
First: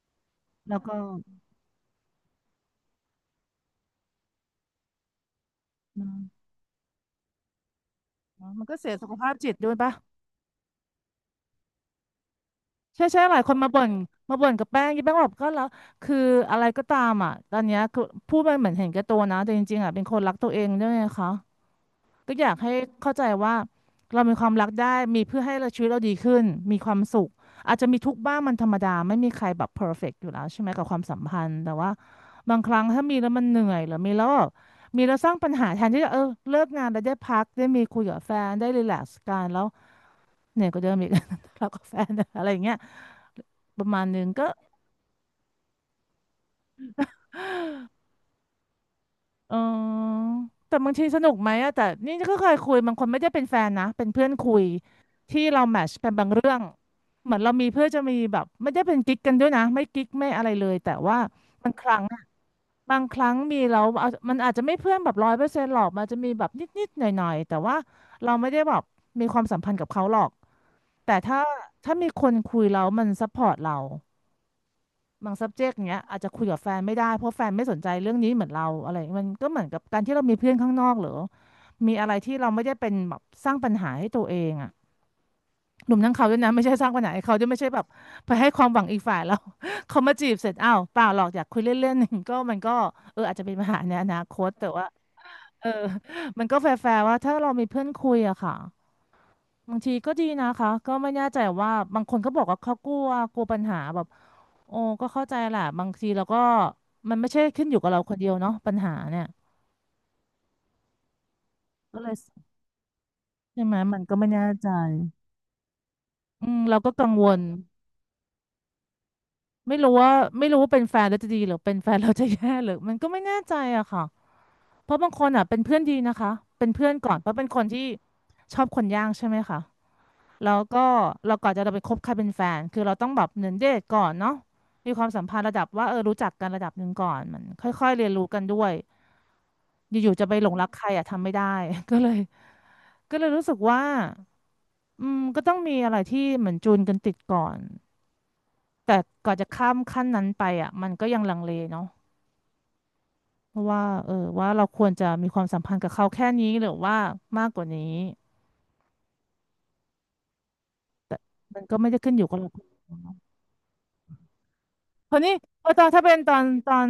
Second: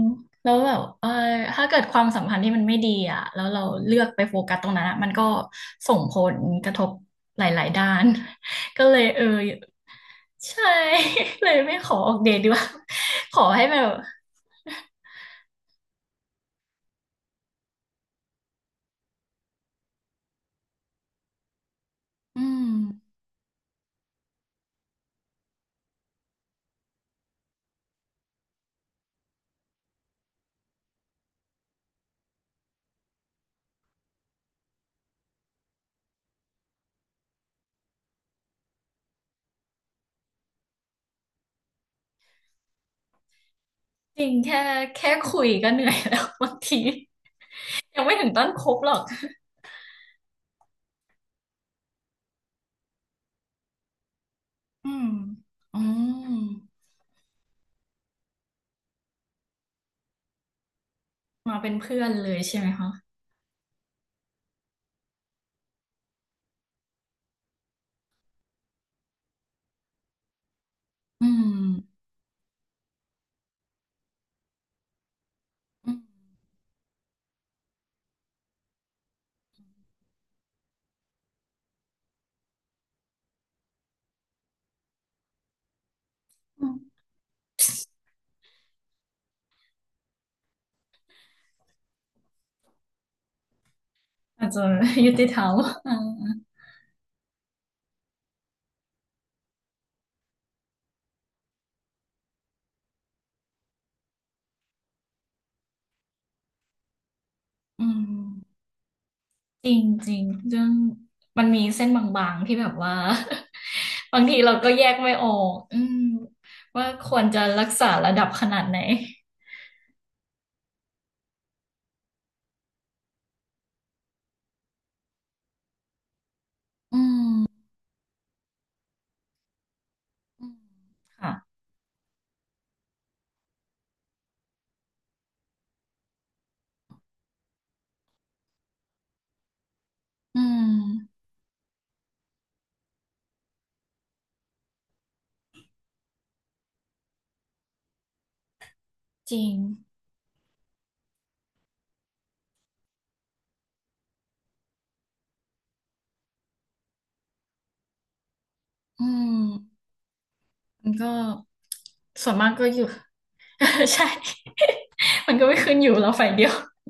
Speaker 2: แล้วแบ
Speaker 1: แล้ว
Speaker 2: บ
Speaker 1: ก็
Speaker 2: เออถ้าเกิดความสัมพันธ์ที่มันไม่ดีอ่ะแล้วเราเลือกไปโฟกัสตรงนั้นอะมันก็ส่ง
Speaker 1: อื
Speaker 2: ผล
Speaker 1: ม
Speaker 2: กระทบหลายๆด้าน
Speaker 1: มันก็
Speaker 2: ก็
Speaker 1: เสีย
Speaker 2: เลย
Speaker 1: สุข
Speaker 2: เออ
Speaker 1: ภาพจิตด้วยปะ
Speaker 2: ใช่ เลยไม่ขอออกเดทดีกว่า
Speaker 1: ใช่ใช่ ห
Speaker 2: ข
Speaker 1: ลาย
Speaker 2: อ
Speaker 1: คน
Speaker 2: ให้
Speaker 1: มา
Speaker 2: แบ
Speaker 1: บ่
Speaker 2: บ
Speaker 1: นมาบ่นกับแป้งยี่แป้งบอกก็แล้วคืออะไรก็ตามอ่ะตอนเนี้ยคือพูดไปเหมือนเห็นแก่ตัวนะแต่จริงๆอ่ะเป็นคนรักตัวเองด้วยไงคะ ก็อ
Speaker 2: อื
Speaker 1: ยาก
Speaker 2: ม
Speaker 1: ให้เข้าใจว่าเรามีความรักได้มีเพื่อให้เราชีวิตเราดีขึ้นมีความสุขอาจจะมีทุกข์บ้างมันธรรมดาไม่มีใครแบบเพอร์เฟกต์อยู่แล้วใช่ไหมกับความสัมพันธ์แต่ว่าบางครั้งถ้ามีแล้วมันเหนื่อยหรือมีแล้วแบบมีแล้วสร้างปัญหาแทนที่จะเออเลิกงานแล้วได้พักได้มีคุยกับแฟนได้รีแลกซ์กันแล้วเหนื่อยก็เดิมอีก ทะเลาะกับแฟนอะไรอย่างเงี้ยประมาณ
Speaker 2: จ
Speaker 1: นึง
Speaker 2: ริง
Speaker 1: ก็
Speaker 2: แค่แค่คุยก็เหนื่อยแล้ว บางทียังไม่ถึงต้นคบหรอก
Speaker 1: เออแต่บางทีสนุกไหมอะแต่นี่ก็เคยคุยบางคนไม่ได้เป็นแฟนนะเป็นเพื่อนคุย
Speaker 2: อืม
Speaker 1: ที่เราแม
Speaker 2: อื
Speaker 1: ทชเป็นบางเรื่อง
Speaker 2: ม
Speaker 1: เหมือนเรามีเพื่อจะมีแบบไม่ได้เป็นกิ๊กกันด้วยนะไม่กิ๊กไม่อะไรเลยแต่ว่า
Speaker 2: มา
Speaker 1: บา
Speaker 2: เป็
Speaker 1: ง
Speaker 2: น
Speaker 1: ครั้
Speaker 2: เพื่
Speaker 1: ง
Speaker 2: อน
Speaker 1: อะ
Speaker 2: เลยใช่ไหมคะ
Speaker 1: บางครั้งมีเราเอามันอาจจะไม่เพื่อนแบบ100%หรอกมันจะมีแบบนิดๆหน่อยๆแต่ว่าเราไม่ได้แบบมีความสัมพันธ์กับเขาหรอกแต่
Speaker 2: อื
Speaker 1: ถ้าถ้า
Speaker 2: ม
Speaker 1: มีคนคุยแล้วมันซัพพอร์ตเรา บาง subject
Speaker 2: อื
Speaker 1: เนี้ยอาจจะคุยกับแฟนไม่ได้เพราะแฟนไม่สนใจเรื่องนี้เหมือนเราอะไรอย่างเงี้ยมันก็เหมือนกับการที่เรามีเพื่อนข้างนอกหรือมีอะไรที่เราไม่ได้เป็นแบบสร้างปัญหาให้ตัวเองอ่ะหนุ่มทั้งเขาด้วยนะไม่
Speaker 2: ม
Speaker 1: ใช่สร้างปัญหาให้เขาด้วยไม่ใช่แบบไปให้ความหวังอีกฝ่ายแล้ว เขามาจีบเสร็จอ้าวเปล่าหรอกอยากคุยเล่นๆ ก็มันก็เอออาจจะเป็นปัญหาในอนาค
Speaker 2: อา
Speaker 1: ต
Speaker 2: จจะ
Speaker 1: แต่ว่า
Speaker 2: ยุติธรรม
Speaker 1: เออ
Speaker 2: อ่า
Speaker 1: มันก็แฟร์ๆว่าถ้าเรามีเพื่อนคุยอะค่ะบางทีก็ดีนะคะก็ไม่แน่ใจว่าบางคนเขาบอกว่าเขากลัวกลัวปัญหาแบบ โอ้ก็เข้าใจแหละบางทีเราก็มันไม่ใช่ขึ้นอยู่
Speaker 2: อื
Speaker 1: กับเราคนเดียวเนาะ
Speaker 2: ม
Speaker 1: ปัญหาเนี่ย
Speaker 2: จริงจริงเรื่องมันมีเส้น
Speaker 1: ก็
Speaker 2: บ
Speaker 1: เลย
Speaker 2: างๆที่แบบว่า
Speaker 1: ใช่ไหมมัน ก็
Speaker 2: บาง
Speaker 1: ไม่
Speaker 2: ที
Speaker 1: แน่
Speaker 2: เรา
Speaker 1: ใจ
Speaker 2: ก็แยกไม่ออกอืม
Speaker 1: อืมเรา
Speaker 2: ว่า
Speaker 1: ก็กั
Speaker 2: ค
Speaker 1: ง
Speaker 2: ว
Speaker 1: ว
Speaker 2: ร
Speaker 1: ล
Speaker 2: จะรักษาระดับขนาดไหน
Speaker 1: ไม่รู้ว่าไม่รู้ว่าเป็นแฟนแล้วจะดีหรือเป็นแฟนเราจะแย่หรือมันก็ไม่แน่ใจอะค่ะเพราะบางคนอะเป็นเพื่อนดีนะคะเป็นเพื่อน
Speaker 2: อื
Speaker 1: ก่อนเพราะเป็นค
Speaker 2: ม
Speaker 1: นที่ชอบคนยากใช่ไหมคะ
Speaker 2: อื
Speaker 1: แล้
Speaker 2: ม
Speaker 1: วก็
Speaker 2: ค่ะ
Speaker 1: เราก่อนจะเราไปคบใครเป็นแฟนคือเราต้องแบบเหมือนเดทก่อนเนาะมีความสัมพันธ์ระดับว่าเออรู้จักกันระดับหนึ่งก่อนมันค่อยๆเรียนรู้กันด้วย อยู่ๆจะไป
Speaker 2: อื
Speaker 1: หลงรักใครอ่ะทำ
Speaker 2: ม
Speaker 1: ไม่ได้ ก็เลยก็เลยรู้สึกว่าอืมก็ต้องมีอะไรที่เหมือนจูนกันติดก่อนแต่ก่อ
Speaker 2: จ
Speaker 1: น
Speaker 2: ริ
Speaker 1: จะ
Speaker 2: ง
Speaker 1: ข้ามขั้นนั้นไปอ่ะมันก็ยังลังเลเนาะเพราะว่าเออว่าเราควรจะมีความสัมพันธ์กับเขาแค่นี้หรือว่ามากกว่านี้
Speaker 2: อืมมันก็
Speaker 1: แต่มันก็ไม่ได้ขึ้นอยู่
Speaker 2: ส่ว
Speaker 1: กั
Speaker 2: น
Speaker 1: บเรา
Speaker 2: มาก
Speaker 1: คน
Speaker 2: ก็
Speaker 1: เดี
Speaker 2: อ
Speaker 1: ย
Speaker 2: ยู่
Speaker 1: วเนาะ
Speaker 2: ใช่
Speaker 1: คราว นี้
Speaker 2: มันก็ไม่
Speaker 1: ออ
Speaker 2: ขึ้น
Speaker 1: ตอ
Speaker 2: อ
Speaker 1: น
Speaker 2: ยู่
Speaker 1: ถ้า
Speaker 2: เรา
Speaker 1: เป็น
Speaker 2: ฝ่า
Speaker 1: ต
Speaker 2: ย
Speaker 1: อน
Speaker 2: เดียว
Speaker 1: ตอน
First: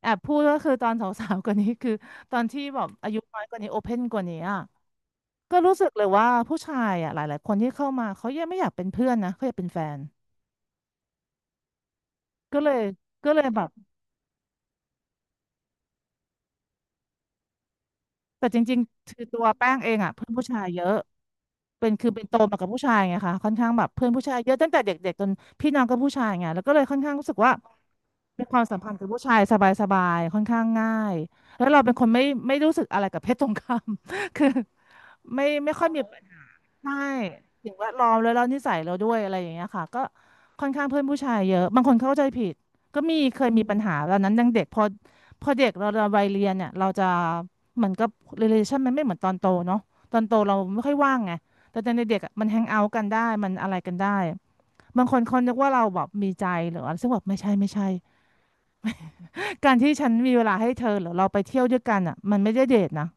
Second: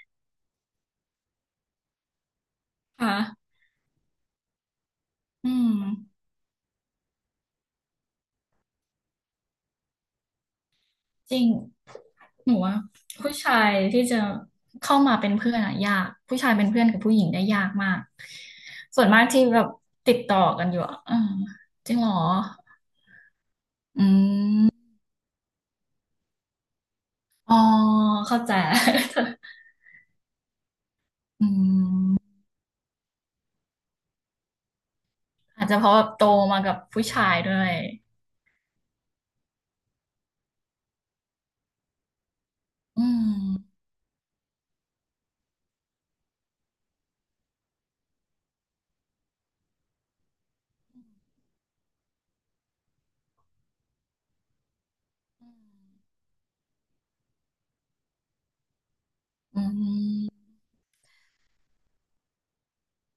Speaker 1: แอบพูดก็คือตอนสาวๆกว่านี้คือตอนที่แบบ
Speaker 2: ค
Speaker 1: อายุน้อยก
Speaker 2: ่ะ
Speaker 1: ว่านี้โอเพนกว่านี้อ่ะ
Speaker 2: อื
Speaker 1: ก็
Speaker 2: ม
Speaker 1: รู้สึกเลยว่าผู้ชายอ่ะหลายๆคนที่เข้ามาเขายังไม่อยากเป็นเพื่อนนะเขาอยากเป็นแฟน
Speaker 2: จริงหนู
Speaker 1: ก็เล
Speaker 2: ว่า
Speaker 1: ยก็
Speaker 2: ผู้
Speaker 1: เลยแบ
Speaker 2: ชา
Speaker 1: บ
Speaker 2: ยที่จะเข้ามาเป็นเพื่อนอะยาก ผู้ชายเป็นเพื่อนกับผู้หญิงได้ยากมาก
Speaker 1: แต่จริง
Speaker 2: ส่ว
Speaker 1: ๆ
Speaker 2: น
Speaker 1: คื
Speaker 2: มา
Speaker 1: อ
Speaker 2: ก
Speaker 1: ตั
Speaker 2: ที่
Speaker 1: ว
Speaker 2: แบบ
Speaker 1: แป้งเองอ่ะ
Speaker 2: ติด
Speaker 1: เพื่อน
Speaker 2: ต่อ
Speaker 1: ผู้ชา
Speaker 2: กั
Speaker 1: ย
Speaker 2: นอ
Speaker 1: เย
Speaker 2: ยู่
Speaker 1: อะ
Speaker 2: อะเออ
Speaker 1: เป็
Speaker 2: จ
Speaker 1: น
Speaker 2: ริงเห
Speaker 1: คื
Speaker 2: ร
Speaker 1: อ
Speaker 2: อ
Speaker 1: เป็นโตมากับผู้ชายไงคะค่อนข้างแบบ
Speaker 2: อื
Speaker 1: เพื่อนผู้ชายเยอะตั้ง
Speaker 2: ม
Speaker 1: แต่เด็กๆจนพี่น้องก็ผู้ชายไงแล้วก็เลยค่อนข้างรู้สึกว่า
Speaker 2: อ๋อเข้า
Speaker 1: เป็น
Speaker 2: ใจ
Speaker 1: ความสัมพันธ์กับผู้ชายสบายๆค่อนข้างง่าย
Speaker 2: อื
Speaker 1: แล้วเราเป็นคนไม่
Speaker 2: ม
Speaker 1: ไม่รู้สึกอะไรกับเพศตรงข้าม คือไม่
Speaker 2: อาจ
Speaker 1: ไม่
Speaker 2: จะ
Speaker 1: ค่
Speaker 2: เพ
Speaker 1: อย
Speaker 2: ราะ
Speaker 1: มี
Speaker 2: แบบโตมากับ
Speaker 1: ใช่
Speaker 2: ผู้ชายด้ว
Speaker 1: สิ่
Speaker 2: ย
Speaker 1: งแวดล้อมแล้วเรานิสัยเราด้วยอะไรอย่างเงี้ยค่ะก็ค่อนข้างเพื่อนผู้ชายเยอะบางคนเข้าใจผิดก็
Speaker 2: อื
Speaker 1: มีเคยมีปั
Speaker 2: ม
Speaker 1: ญหาตอนนั้นยังเด็กพอเด็กเราวัยเรียนเนี่ยเราจะเหมือนกับ relation มันไม่เหมือนตอนโตเนาะตอนโตเราไม่ค่อยว่างไงแต่ตอนเด็กๆอะมันแฮงเอาท์กันได้มันอะไรกันได้บางคนเขานึกว่าเราแบบมีใจหรืออะไรซึ่งแบบไม่ใช่
Speaker 2: อื
Speaker 1: การที่ฉันมีเว
Speaker 2: ม
Speaker 1: ลาให้เธอหรือเราไปเที่ยวด้วยกันอ่ะมันไม่ได้เดทนะ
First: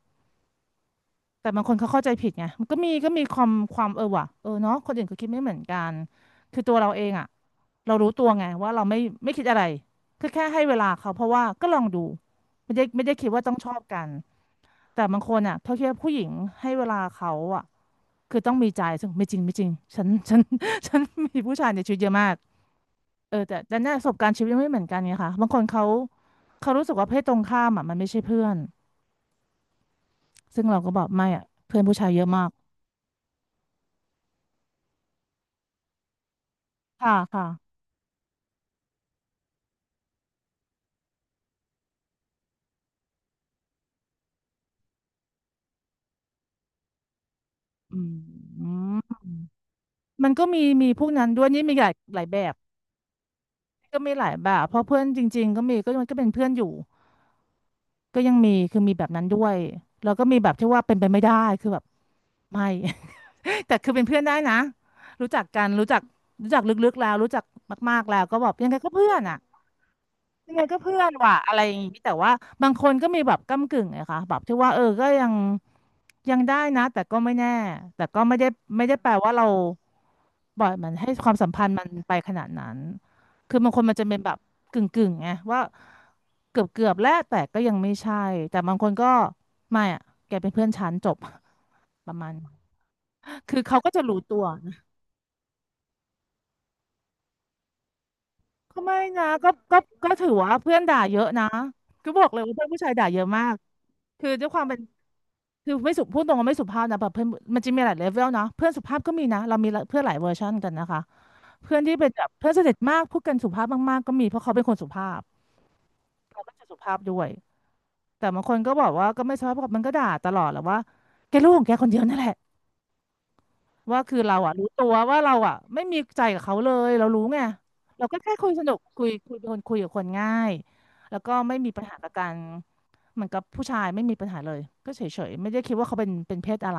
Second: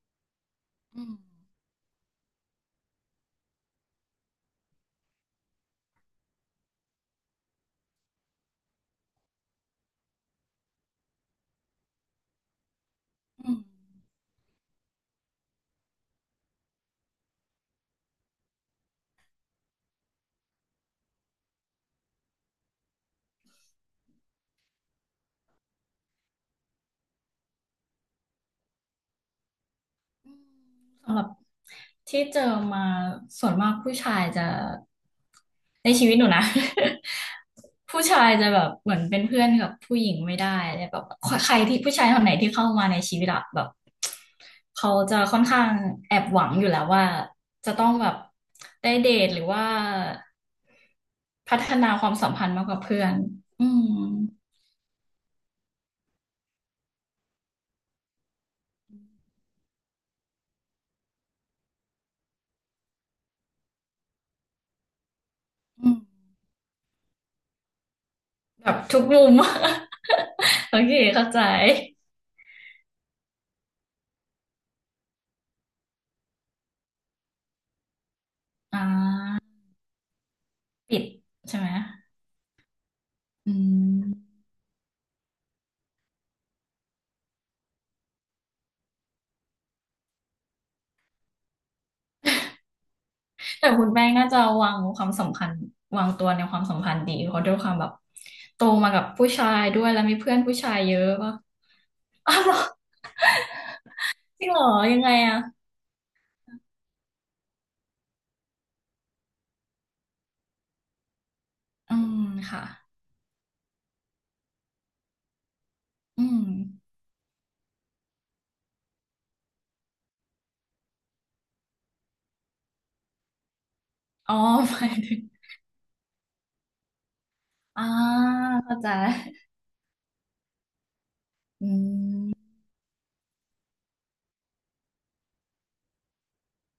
Speaker 2: อืม
Speaker 1: แต่บางคนเขาเข้าใจผิดไงมันก็มีก็มีความเออว่ะเออเนาะคนอื่นเขาคิดไม่เหมือนกันคือตัวเราเองอ่ะเรารู้ตัวไงว่าเราไม่คิดอะไรก็แค่ให้เวลาเขาเพราะว่าก็ลองดูไม่ได้คิดว่า
Speaker 2: อื
Speaker 1: ต้อง
Speaker 2: ม
Speaker 1: ชอบกันแต่บางคนอ่ะเขาคิดว่าผู้หญิงให้เวลาเขาอ่ะคือต้องมีใจซึ่งไม่จริงฉัน ฉันมีผู้ชายในชีวิตเยอะมากเออแต่เนี่ยประสบการณ์ชีวิตไม่เหมือนกันไงคะบางคนเขารู้สึกว่าเพศตรงข้ามอ่ะมันไม่ใช่เพื่อนซึ่งเราก็บอก
Speaker 2: สำหรั
Speaker 1: ไม่
Speaker 2: บ
Speaker 1: อ่ะเพื่อนผู้ชายเย
Speaker 2: ที่
Speaker 1: อะ
Speaker 2: เจอ
Speaker 1: มาก
Speaker 2: มาส่วนมากผู้ชายจะในชีวิตหนูนะ
Speaker 1: ค่ะค่ะ
Speaker 2: ผู้ชายจะแบบเหมือนเป็นเพื่อนกับผู้หญิงไม่ได้เลยแบบใครที่ผู้ชายคนไหนที่เข้ามาในชีวิตอะแบบเขาจะค่อนข้างแอบหวังอยู่แล้วว่าจะต้อง
Speaker 1: อื
Speaker 2: แบบได้เด
Speaker 1: ม
Speaker 2: ทหรือว่า
Speaker 1: มันก็มีมีพวกนั้นด้วย
Speaker 2: พั
Speaker 1: นี่
Speaker 2: ฒ
Speaker 1: มีห
Speaker 2: นา
Speaker 1: ลาย
Speaker 2: ความ
Speaker 1: หลาย
Speaker 2: สัม
Speaker 1: แบ
Speaker 2: พัน
Speaker 1: บ
Speaker 2: ธ์มากกว่าเพื่อนอืม
Speaker 1: ก็มีหลายแบบเพราะเพื่อนจริงๆก็มีก็มันก็เป็นเพื่อนอยู่ก็ยังมีคือมีแบบนั้นด้วยแล้วก็มีแบบที่ว่าเป็นไปไม่ได้คือแบบไม่ แต่คือเป็นเพื่อนได้นะรู้จักกันรู้
Speaker 2: อื
Speaker 1: จั
Speaker 2: ม
Speaker 1: กรู้จักลึกๆแล้วรู้จักมากๆแล้วก็แบบยั
Speaker 2: แบ
Speaker 1: งไง
Speaker 2: บ
Speaker 1: ก็
Speaker 2: ทุก
Speaker 1: เพื่อน
Speaker 2: มุม
Speaker 1: อ่ะ ยังไง
Speaker 2: โอ
Speaker 1: ก็
Speaker 2: เค
Speaker 1: เพื่อน
Speaker 2: เข้า
Speaker 1: ว่ะ
Speaker 2: ใจ
Speaker 1: อะไรอย่างนี้แต่ว่าบางคนก็มีแบบก้ำกึ่งไงคะแบบที่ว่าเออก็ยังได้นะแต่ก็ไม่แน่แต่ก็ไม่ได้
Speaker 2: อ่
Speaker 1: ไม่ได้แปล
Speaker 2: า
Speaker 1: ว่าเราบ่อยมัน
Speaker 2: ปิด
Speaker 1: ให้ความสัม
Speaker 2: ใช่
Speaker 1: พั
Speaker 2: ไห
Speaker 1: น
Speaker 2: ม
Speaker 1: ธ์มันไปขนาดนั้น
Speaker 2: อื
Speaker 1: คือบางคนมันจะเป็น
Speaker 2: ม
Speaker 1: แบบกึ่งไงว่าเกือบแล้วแต่ก็ยังไม่ใช่แต่บางคนก็ไม่อะแกเป็นเพื่อนฉันจบ ประมาณนั้นคือ
Speaker 2: แต่
Speaker 1: เขา
Speaker 2: คุณ
Speaker 1: ก็จะ
Speaker 2: แป้ง
Speaker 1: รู้
Speaker 2: น่า
Speaker 1: ตั
Speaker 2: จะ
Speaker 1: ว
Speaker 2: วา
Speaker 1: นะ
Speaker 2: งความสำคัญวางตัวในความสัมพันธ์ดีเพราะด้วยความแบบโต
Speaker 1: ก็
Speaker 2: มา
Speaker 1: ไม่
Speaker 2: กับ
Speaker 1: นะ
Speaker 2: ผู้ชา
Speaker 1: ก็
Speaker 2: ย
Speaker 1: ก็
Speaker 2: ด้วยแล้ว
Speaker 1: ก็
Speaker 2: มี
Speaker 1: ถือ
Speaker 2: เพื่อน
Speaker 1: ว่า
Speaker 2: ผู้ชา
Speaker 1: เพื่
Speaker 2: ย
Speaker 1: อน
Speaker 2: เย
Speaker 1: ด่า
Speaker 2: อะ
Speaker 1: เยอะ
Speaker 2: ป่ะ
Speaker 1: นะก็บอก
Speaker 2: อ้า
Speaker 1: เล
Speaker 2: ว
Speaker 1: ย
Speaker 2: เหร
Speaker 1: ว่า
Speaker 2: อ
Speaker 1: เพื่อนผู้ชายด่าเยอะมากคือ
Speaker 2: จ
Speaker 1: ด้
Speaker 2: ริ
Speaker 1: ว
Speaker 2: ง
Speaker 1: ย
Speaker 2: เห
Speaker 1: ค
Speaker 2: ร
Speaker 1: วาม
Speaker 2: อ
Speaker 1: เป็น
Speaker 2: ยังไงอ่ะ
Speaker 1: คือไม่สุพูดตรงว่าไม่สุภาพนะแบบเพื่อนมันจะมีหลายเลเวลนะเพื่อนสุภาพก็มีนะเรามีเพื่อนหลายเวอร์ชันกันนะคะเพื่อน
Speaker 2: อื
Speaker 1: ที่เป็น
Speaker 2: ม
Speaker 1: แบบเพื่อนส
Speaker 2: ค่ะ
Speaker 1: นิทมากพูดกันสุภาพมากๆก็มีเพราะเขาเป็นคนสุภาพ
Speaker 2: อื
Speaker 1: เรา
Speaker 2: ม
Speaker 1: ก็จะสุภาพด้วยแต่บางคนก็บอกว่าก็ไม่สุภาพมันก็ด่าตลอดแหละว่าแกลูกของแกคนเดียวนั่นแหละว่าคือ
Speaker 2: อ๋อ
Speaker 1: เราอ่ะรู้
Speaker 2: ห
Speaker 1: ตั
Speaker 2: มา
Speaker 1: ว
Speaker 2: ยถึ
Speaker 1: ว่า
Speaker 2: ง
Speaker 1: เราอ่ะไม่มีใจกับเขาเลยเรารู้ไง
Speaker 2: อ่า
Speaker 1: เราก็แค่คุยสนุ
Speaker 2: เข้า
Speaker 1: ก
Speaker 2: ใจ
Speaker 1: คุยเป็นคนคุยกับคนง่ายแล้วก็ไม่
Speaker 2: อื
Speaker 1: มีปัญหากับการ
Speaker 2: ม
Speaker 1: เหมือนกับผู้ชายไม่มีปัญหาเลยก็เฉยๆไม่ได้คิดว่าเขาเป็นเพศอะไร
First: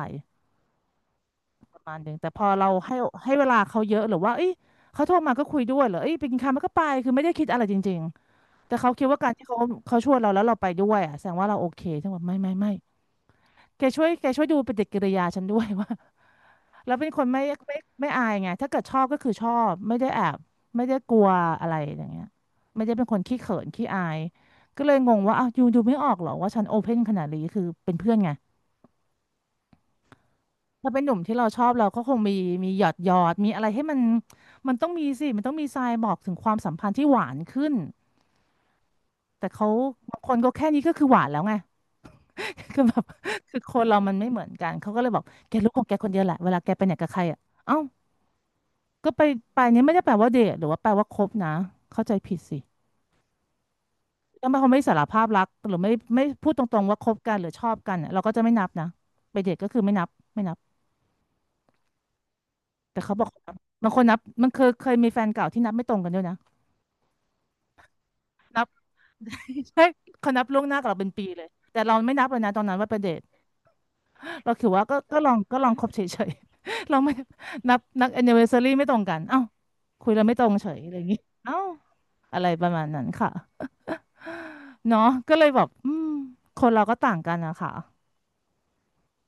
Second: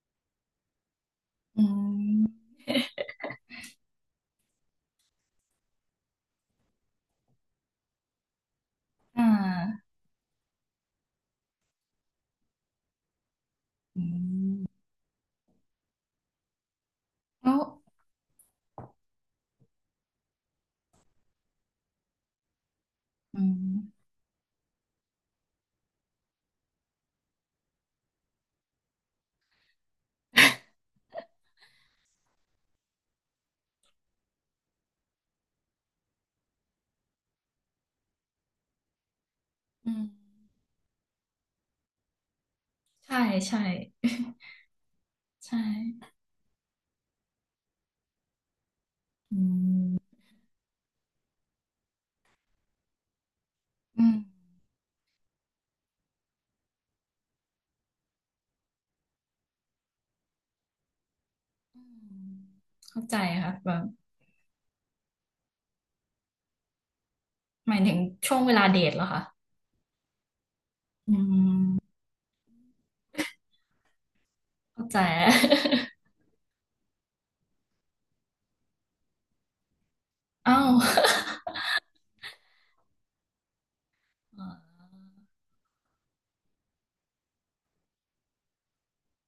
Speaker 2: อื
Speaker 1: ประมาณหนึ่งแต่พ
Speaker 2: ม
Speaker 1: อเราให้เวลาเขาเยอะหรือว่าเอ้ยเขาโทรมาก็คุยด้วยเหรอเอ้ยไปกินข้าวมันก็ไปคือไม่ได้คิดอะไรจริงๆแต่เขาคิดว่า
Speaker 2: อ่
Speaker 1: การที่เขา
Speaker 2: า
Speaker 1: เขาชวนเราแล้วเราไปด้วยอ่ะแสดงว่าเราโอเคฉันบอกไม่
Speaker 2: อื
Speaker 1: แกช่วยดูป
Speaker 2: ม
Speaker 1: ฏิกิริยาฉันด้วย ว่า เราเป็นคนไม่
Speaker 2: แล้ว
Speaker 1: ไม่ไม่อายไงถ้าเกิดชอบก็คือชอบไม่ได้แอบไม่ได้กลัวอะไรอย่างเงี้ยไม่ได้เป็นคนขี้
Speaker 2: อื
Speaker 1: เขินขี้อา
Speaker 2: ม
Speaker 1: ยก็เลยงงว่าอ้าวยูดูไม่ออกเหรอว่าฉันโอเพนขนาดนี้คือเป็นเพื่อนไง ถ้าเป็นหนุ่มที่เราชอบเราก็คงมีหยอดมีอะไรให้มันต้องมีสิมันต้องมีทรายบอกถึงความสัมพันธ์ที่หวานขึ้นแต่เขา
Speaker 2: อืม
Speaker 1: บางคนก็แค่นี้ก็คือหวานแล้วไง คือแบบ
Speaker 2: ใช่
Speaker 1: คื
Speaker 2: ใช่
Speaker 1: อคนเรามันไม่เหมือนกันเขาก็เลยบอก แก
Speaker 2: ใช่
Speaker 1: รู้ของแกคนเดียวแหละเวลาแกไปไหนกับใครอ่ะเอ้าก็ไป
Speaker 2: อื
Speaker 1: ไปเนี่ยไม่ได้แปล
Speaker 2: ม
Speaker 1: ว่าเดทหรือว่าแปลว่าคบนะเข้าใจผิดสิ
Speaker 2: อืม
Speaker 1: ถ้าเขาไม่สารภาพรักหรือไม่พูดตรงๆว่าคบกันหรือชอบกันอะเราก็จะไม่นับนะไปเดทก็คือไม่นับไม่นับ
Speaker 2: อืม
Speaker 1: แต่
Speaker 2: เข้า
Speaker 1: เขา
Speaker 2: ใจ
Speaker 1: บอกเขานั
Speaker 2: ค่ะ
Speaker 1: บ
Speaker 2: แบบ
Speaker 1: บางคนนับมันเคยมีแฟนเก่าที่นับไม่ตรงกันด้วยนะ
Speaker 2: หมายถึงช่วงเว
Speaker 1: นั
Speaker 2: ลา
Speaker 1: บ
Speaker 2: เดทเหรอคะ
Speaker 1: ใช่เขานับล่วงหน้ากับเราเป็น
Speaker 2: อื
Speaker 1: ปีเลยแต่
Speaker 2: ม
Speaker 1: เราไม่นับเลยนะตอนนั้นว่าเป็นเดทเราคือว่า
Speaker 2: เข้า
Speaker 1: ก็
Speaker 2: ใจ
Speaker 1: ก็ลองลองคบเฉยๆ เราไม่นับนับแอนนิเวอร์ซารีไม่ตรงกันเอ้าคุยเราไม่ตร ง
Speaker 2: อ้า
Speaker 1: เฉ
Speaker 2: ว
Speaker 1: ยอะไรอย่างงี้เอ้าอะไรประมาณนั้นค่ะ
Speaker 2: อ๋อ
Speaker 1: เนาะก็เลยแบบอืมคนเราก็ต่างกันนะคะ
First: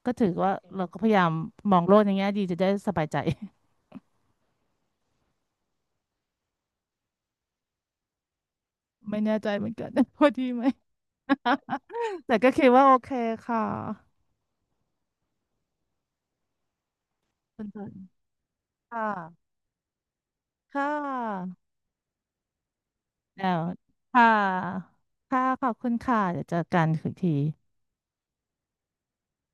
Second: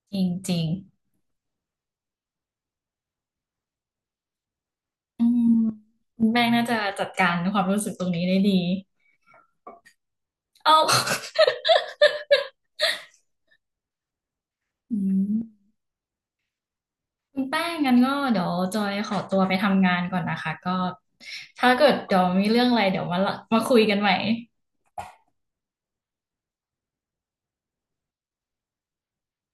Speaker 1: ก็
Speaker 2: จริ
Speaker 1: ถื
Speaker 2: ง
Speaker 1: อว่า
Speaker 2: จริง
Speaker 1: เราก็พยายามมองโลกในแง่ดีจะได้สบายใจ
Speaker 2: อืมคุณแป้งน่าจะจัดการความรู้สึกตรงนี้ได้ดี
Speaker 1: ไม่แน่ใจเหมือนกัน ว่าดีไหม
Speaker 2: อ้าว
Speaker 1: แต่ก็คิดว่าโอเคค่ะ
Speaker 2: อืมคุณแป้
Speaker 1: คุณ
Speaker 2: ง
Speaker 1: เพิ่น
Speaker 2: งั้นก็เดี๋ยวจอย
Speaker 1: ค่ะ
Speaker 2: ขอตัวไปทำงานก่อนนะคะก็
Speaker 1: ค่ะ
Speaker 2: ถ้าเกิดเดี๋ยวมีเรื่องอะไรเดี๋ยวมาละ
Speaker 1: แล้ว
Speaker 2: มาคุยกันใหม่
Speaker 1: ค่ะค่ะขอบคุณค่ะเดี๋ยวเจอกันอีกที